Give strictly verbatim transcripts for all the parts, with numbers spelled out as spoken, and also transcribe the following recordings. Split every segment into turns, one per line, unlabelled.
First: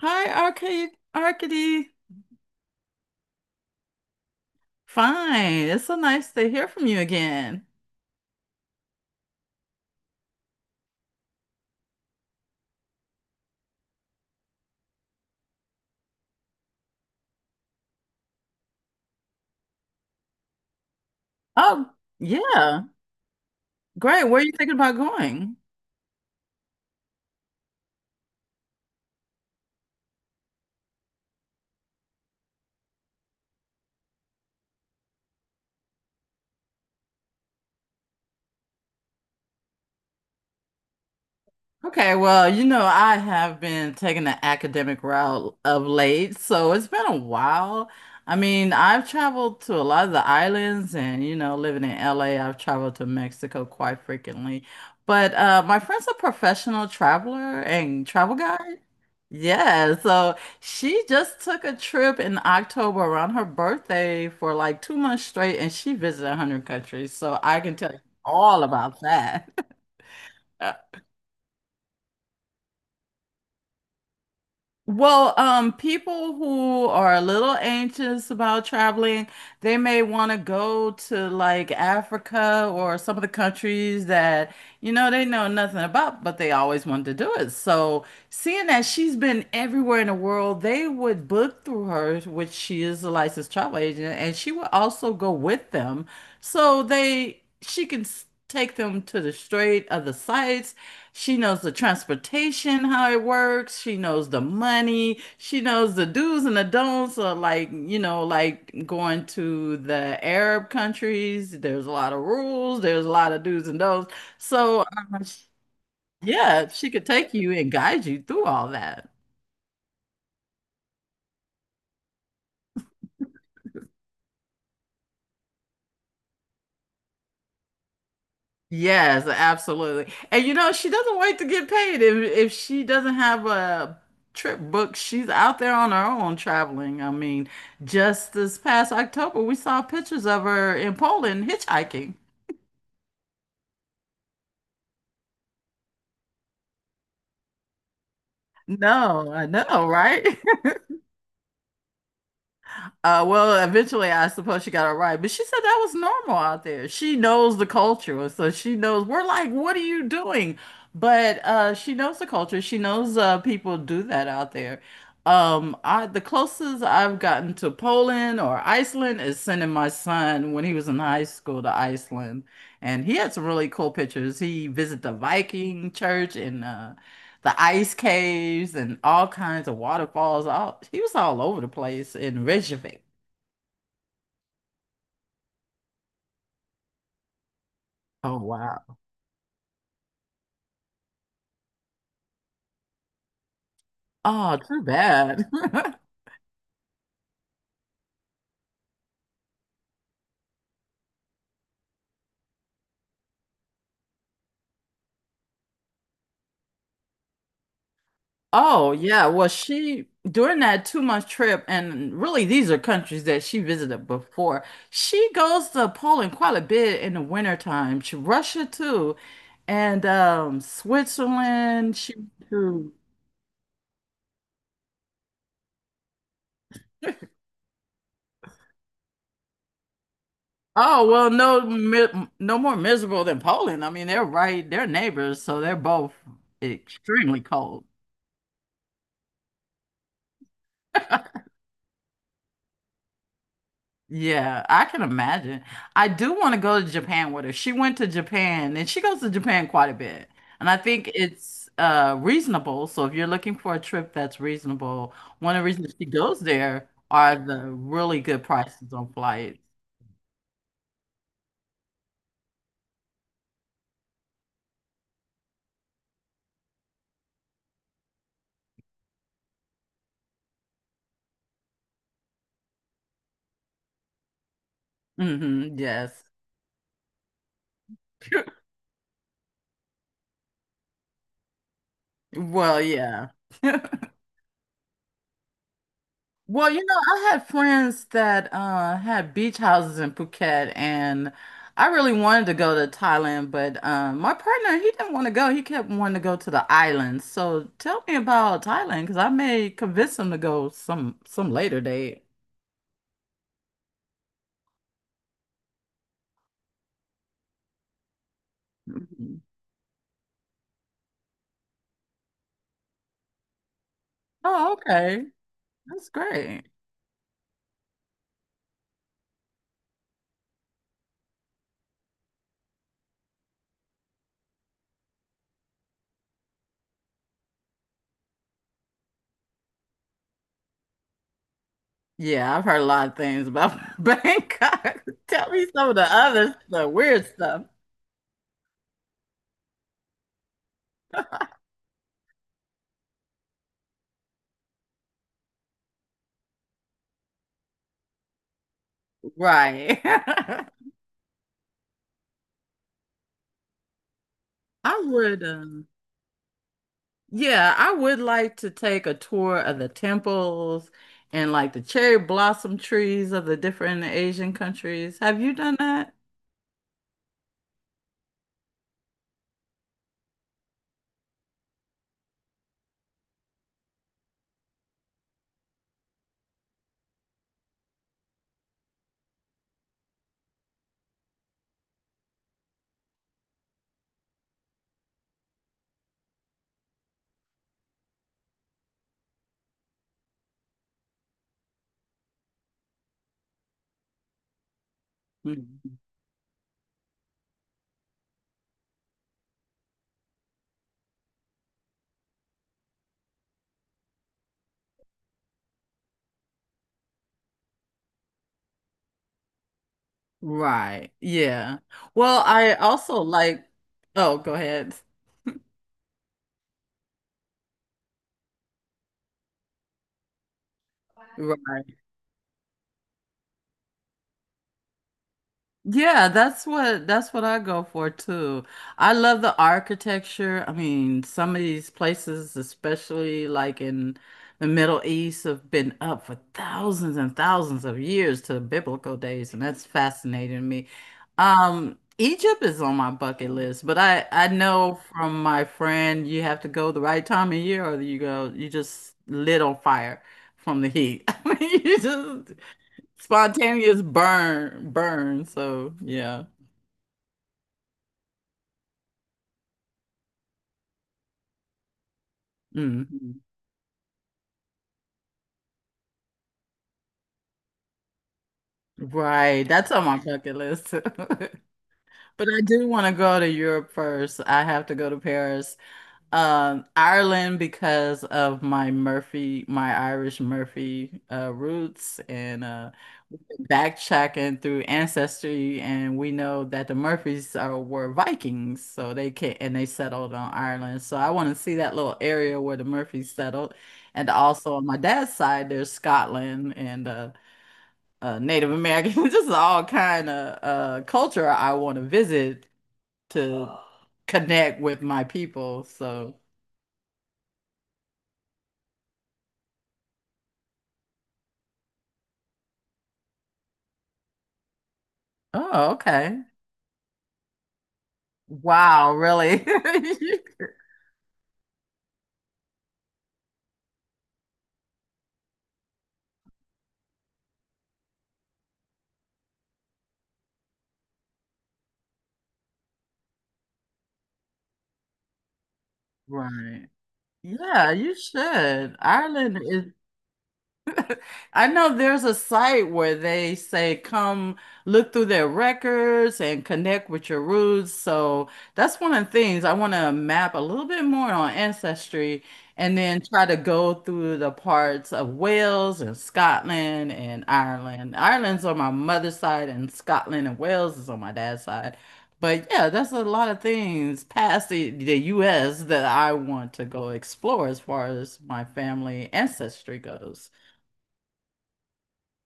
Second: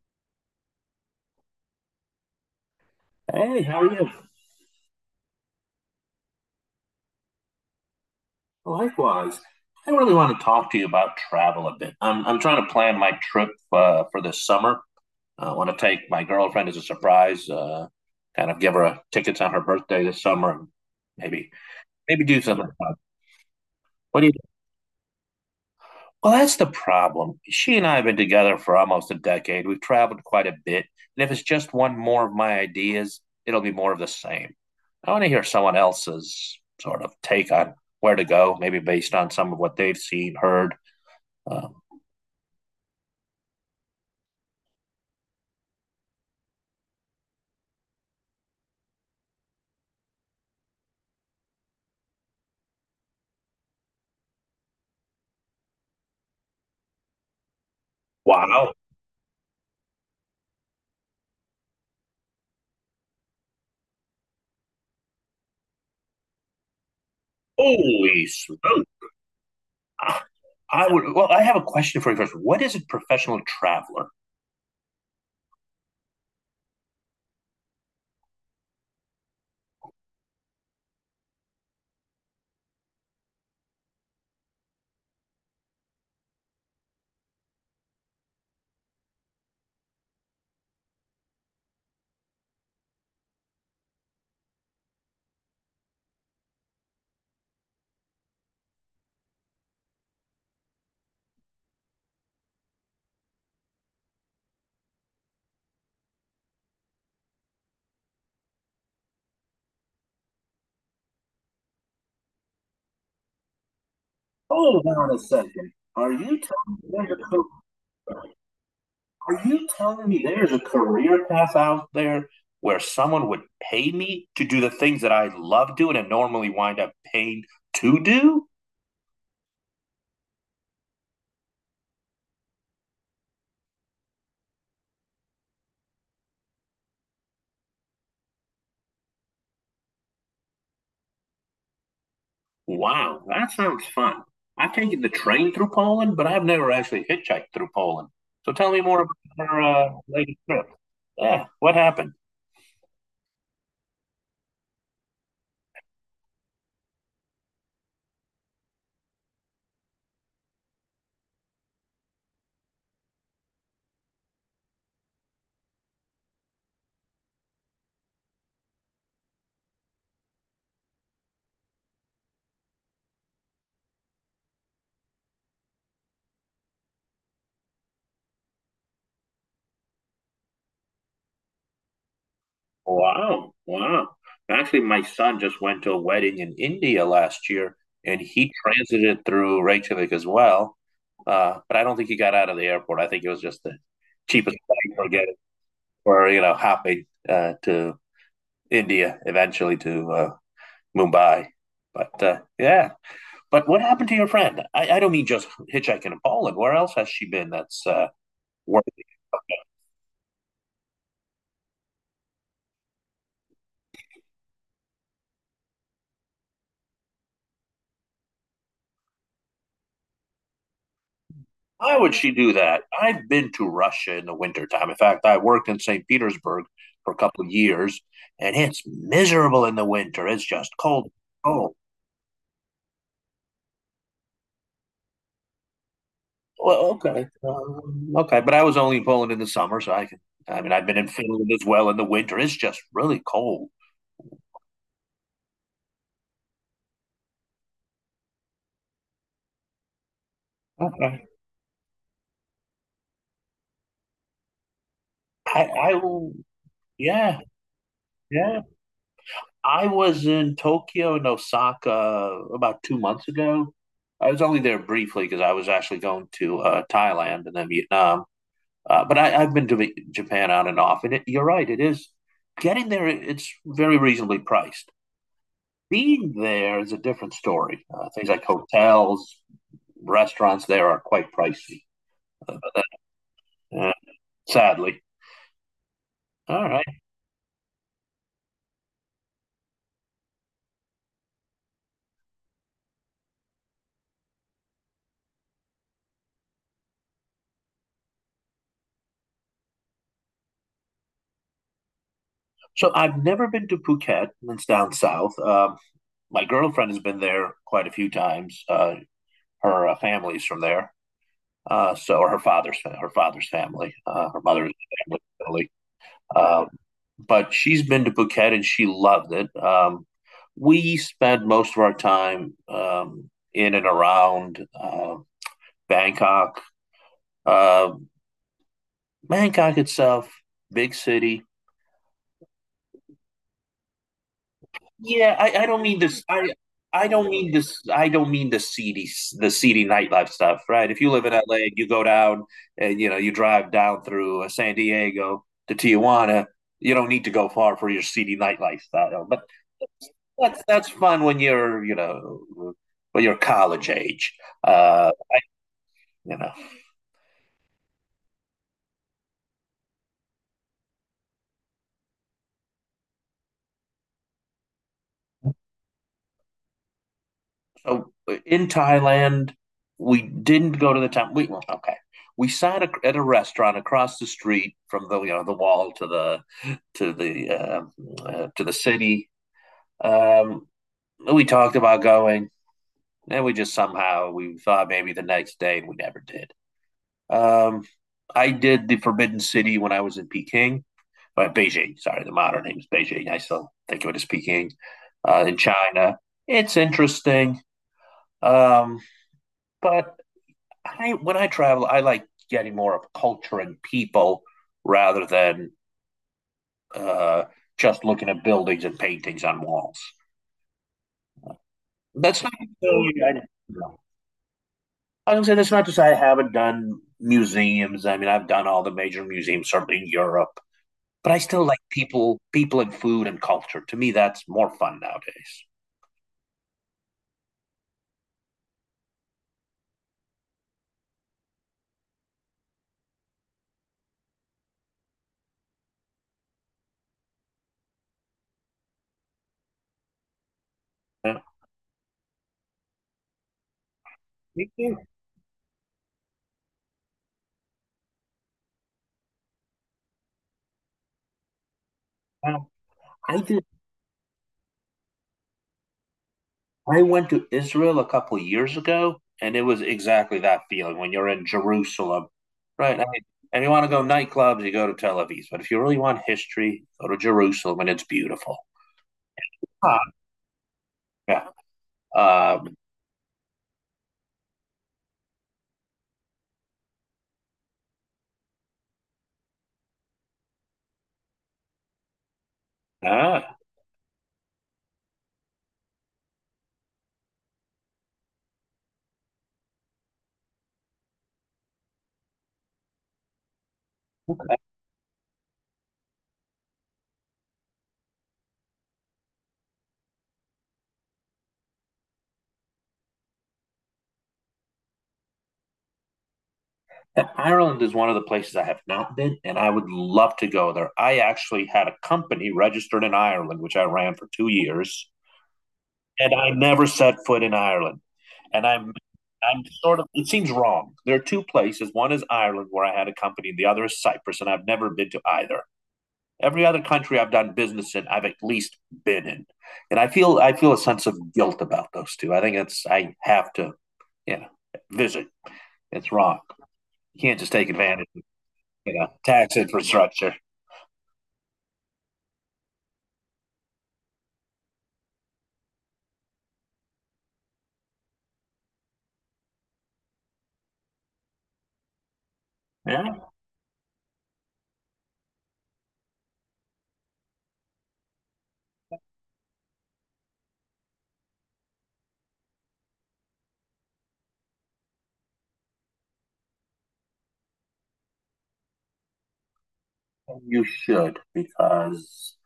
Hi, Arcade Arcady.
Hey, how are you?
Fine. It's so nice to hear from you again.
Likewise. I really want to talk to you about travel a bit. I'm I'm trying to plan my trip uh, for this summer. I want to take my girlfriend as a surprise, uh, kind of give her a tickets on her birthday this summer, and maybe
Oh,
maybe do something
yeah.
fun. What
Great.
do you
Where are you thinking about going?
Well, that's the problem. She and I have been together for almost a decade. We've traveled quite a bit. And if it's just one more of my ideas, it'll be more of the same. I want to hear someone else's sort of take on where to go, maybe based on some of what they've seen, heard. Um,
Okay, well, you know, I have been taking the academic route of late, so it's been a while. I mean, I've traveled to a lot of the islands and, you know, living in L A, I've traveled to Mexico quite frequently. But uh, my friend's a professional traveler and travel
wow.
guide. Yeah, so she just took a trip in October around her birthday for like two months straight, and she visited one hundred countries. So I can tell you
Holy
all
smoke.
about that.
I would, well, I have a question for you first. What is a professional traveler?
Well, um, people who are a little anxious about traveling, they may want to go to like Africa or some of the countries that, you know, they know nothing about, but they always wanted to do it. So, seeing that she's been everywhere in the world, they would book through her, which she is a licensed travel agent, and she would also go with them. So they she can s- take them to the straight of the sights. She knows the transportation, how it works. She knows the money. She knows the do's and the don'ts of like, you know, like going to the Arab countries. There's a lot of rules. There's a lot of do's and don'ts. So,
Hold on a
um,
second. Are you
yeah,
telling me
she could
there's
take
a
you and guide you through all that.
Are you telling me there's a career path out there where someone would pay me to do the things that I love doing and normally wind up paying to do?
Yes, absolutely. And you know, she doesn't wait to get paid. If if she doesn't have a trip booked, she's out there on her own traveling. I mean, just this past October, we saw pictures of her in Poland hitchhiking.
Wow, that sounds fun. I've taken the train through Poland, but I've never actually hitchhiked through Poland. So tell me more
No,
about
I
your
know,
uh,
right?
latest trip. Yeah, what happened?
Uh, well, eventually, I suppose she got it right, but she said that was normal out there. She knows the culture, so she knows we're like, what are you doing? But uh, she knows the culture. She knows uh, people do that out there. Um, I the closest I've gotten to Poland or Iceland is sending my son when he was in high school to Iceland, and he had some really cool pictures. He visited the Viking church and uh, the ice caves and all kinds of waterfalls. All he was all over the place in Reykjavik.
Wow, wow. Actually, my son just went to a wedding in India last year, and
Oh
he
wow.
transited through Reykjavik as well. Uh, but I don't think he got out of the airport. I think it was just the cheapest
Oh, too
flight for getting
bad.
for you know hopping uh, to India, eventually to uh, Mumbai. But uh, Yeah. But what happened to your friend? I, I don't mean just hitchhiking in Poland. Where else has she been? That's uh, worth.
Oh yeah. Well, she during that two month trip, and really these are countries that she visited before. She goes to Poland quite a bit in the wintertime. She Russia too, and um
Why
Switzerland.
would
She
she do that?
too.
I've been to Russia in the wintertime. In fact, I worked in Saint Petersburg for a couple of years, and it's miserable in the winter. It's just
Oh
cold,
well, no,
cold.
mi no more miserable than Poland. I mean, they're right, they're neighbors, so they're both
Well, okay,
extremely cold.
um, okay, but I was only in Poland in the summer, so I can. I mean, I've been in Finland as well in the winter. It's just really cold.
Yeah, I can imagine. I do want to go to Japan with her. She went to Japan and she goes to Japan quite a bit. And I think
Okay,
it's uh reasonable. So if you're looking for a trip that's reasonable, one of
I,
the
I
reasons she
will.
goes there are
Yeah,
the really good
yeah.
prices on flights.
I was in Tokyo and Osaka about two months ago. I was only there briefly because I was actually going to uh, Thailand and then Vietnam. Uh, but I, I've been to Japan on and off, and it, you're right. It is getting there. It's very reasonably priced.
Hmm, yes.
Being there is a different story. Uh, things like hotels, restaurants there are quite pricey.
Well, yeah.
Uh, Sadly. All
Well, you
right.
know, I had friends that uh, had beach houses in Phuket, and I really wanted to go to Thailand, but um, my partner, he didn't want to go. He kept wanting to go to the islands. So tell me about Thailand, because I may convince him to go some some later date.
So I've never been to Phuket. It's down south. Um, my girlfriend has been there quite a few times. Uh,
Mhm.
her uh, family's from there. Uh, so her father's her father's family, uh, her mother's
Oh,
family,
okay.
really.
That's great.
Um, but she's been to Phuket and she loved it. Um, we spend most of our time um, in and around uh, Bangkok. Uh, Bangkok itself, big city.
Yeah, I've heard a lot of things about Bangkok.
Yeah,
Tell
I, I
me
don't
some of
mean
the
this. I
other stuff,
I
weird
don't mean
stuff.
this. I don't mean the seedy the seedy nightlife stuff, right? If you live in L A and you go down and you know you drive down through uh, San Diego to Tijuana, you don't need to go far for your seedy nightlife style. But
Right.
that's that's fun when you're you know when you're college age.
I
Uh,
would. Um,
you know,
Yeah, I would like to take a tour of the temples and like the cherry blossom trees of the different Asian countries. Have you done that?
so in Thailand, we didn't go to the temple. We well, okay. We sat a, at a restaurant across the street from the you know the wall to the to the uh, uh, to the city. Um, we talked about going, and we just somehow we thought maybe the next day, and we never did. Um, I did the Forbidden City when I was in Peking uh, Beijing. Sorry, the modern name is Beijing. I still think of it as Peking uh, in
Mhm.
China. It's interesting, um, but I when I travel, I like getting more of culture and people rather than uh, just looking at buildings and paintings on walls.
Right. Yeah.
That's
Well,
not.
I also
really, I,
like,
no.
oh, go ahead.
I was gonna say that's not to say I haven't done museums. I mean, I've done all the major museums, certainly in Europe. But I still like people, people and food and culture. To me, that's more fun nowadays.
Yeah, that's what that's what I go for too. I love the architecture. I mean, some of these places, especially like in the Middle East, have been up for thousands and thousands of years to the biblical days, and that's fascinating to me.
Yeah.
Um, Egypt is on my bucket list, but I I
Me
know
too.
from my friend you have to go the right time of year, or you go you just lit on fire from the heat. I mean, you just
Um, I did.
spontaneous burn, burn. So yeah.
I went to Israel a couple years ago, and it was exactly that feeling when you're in Jerusalem, right? I mean,
Mhm.
if you want to go nightclubs, you go to Tel Aviv. But if you really want history, go to Jerusalem, and it's beautiful.
Right. That's
Ah,
on my bucket list.
yeah.
But I
Um,
do want to go to Europe first. I have to go to Paris. Um, Ireland because of my Murphy, my Irish Murphy uh, roots, and uh,
ah,
backtracking through ancestry, and we know that the Murphys are were Vikings, so they can and they settled on Ireland. So I want to see that little area where the Murphys settled, and
okay.
also on my dad's side, there's Scotland and uh, uh, Native American, just all kind of uh, culture I want to visit to connect with my people. So.
Ireland is one of the places I have not been, and I would love to go there. I actually had a company registered in Ireland, which I ran for two years,
Oh,
and
okay.
I never set foot in Ireland. And I'm
Wow,
I'm
really?
sort of it seems wrong. There are two places. One is Ireland where I had a company, and the other is Cyprus, and I've never been to either. Every other country I've done business in, I've at least been in. And I feel I feel a sense of guilt about those two. I think it's I have to, you know, visit. It's wrong.
Right.
You can't just take
Yeah,
advantage
you
of, you
should.
know, tax
Ireland is
infrastructure.
I know there's a site where they say come look through their records and connect with your roots. So that's one of the things I want to map a little bit more on ancestry and
Yeah.
then try to go through the parts of Wales and Scotland and Ireland. Ireland's on my mother's side and Scotland and Wales is on my dad's side. But yeah, that's a lot of things past the, the U S that I want to go explore as far as my family ancestry goes.
You should because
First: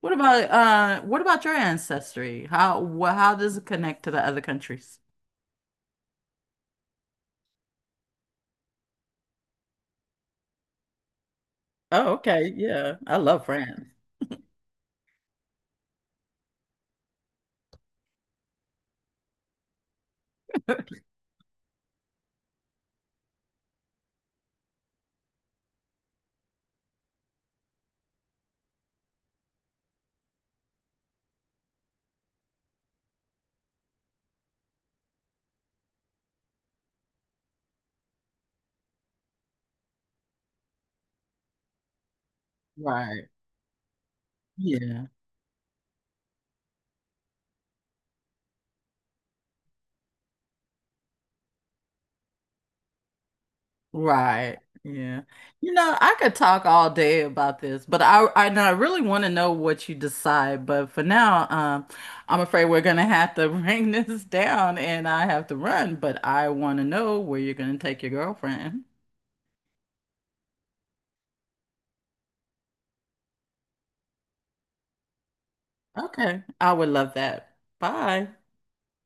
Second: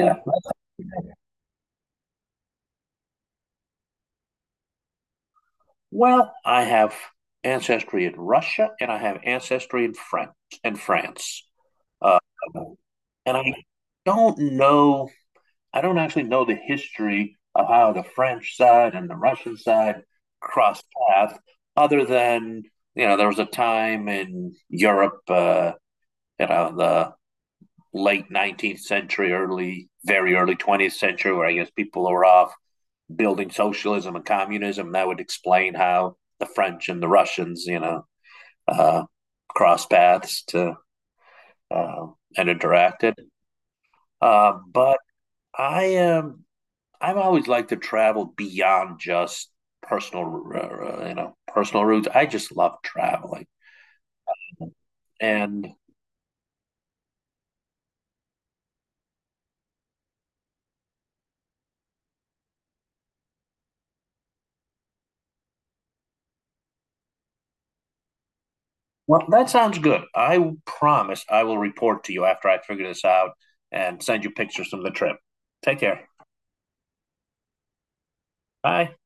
What about uh what about your ancestry? How wh how does it connect to the other countries?
well, I have ancestry in Russia and I have ancestry in France and France.
Oh,
Uh,
okay. Yeah. I
and
love
I
France.
don't know, I don't actually know the history of how the French side and the Russian side crossed paths, other than, you know, there was a time in Europe, uh, you know, the late nineteenth century, early, very early twentieth century, where I guess people were off building socialism and communism, that would explain how the French and the Russians, you know, uh, cross paths to uh, and interacted.
Right.
Uh, but
Yeah.
I am I've always liked to travel beyond just personal, uh, uh, you know, personal routes. I just love traveling,
Right. Yeah. You
and
know, I could talk all day about this, but I I, and I really want to know what you decide. But for now, um, I'm afraid we're gonna have to bring this down and I have to run, but I want to know where you're gonna take your girlfriend.
well, that sounds good. I promise I will report to you after I figure this out and send you pictures from the trip. Take care.
Okay. I would love that. Bye.
Bye.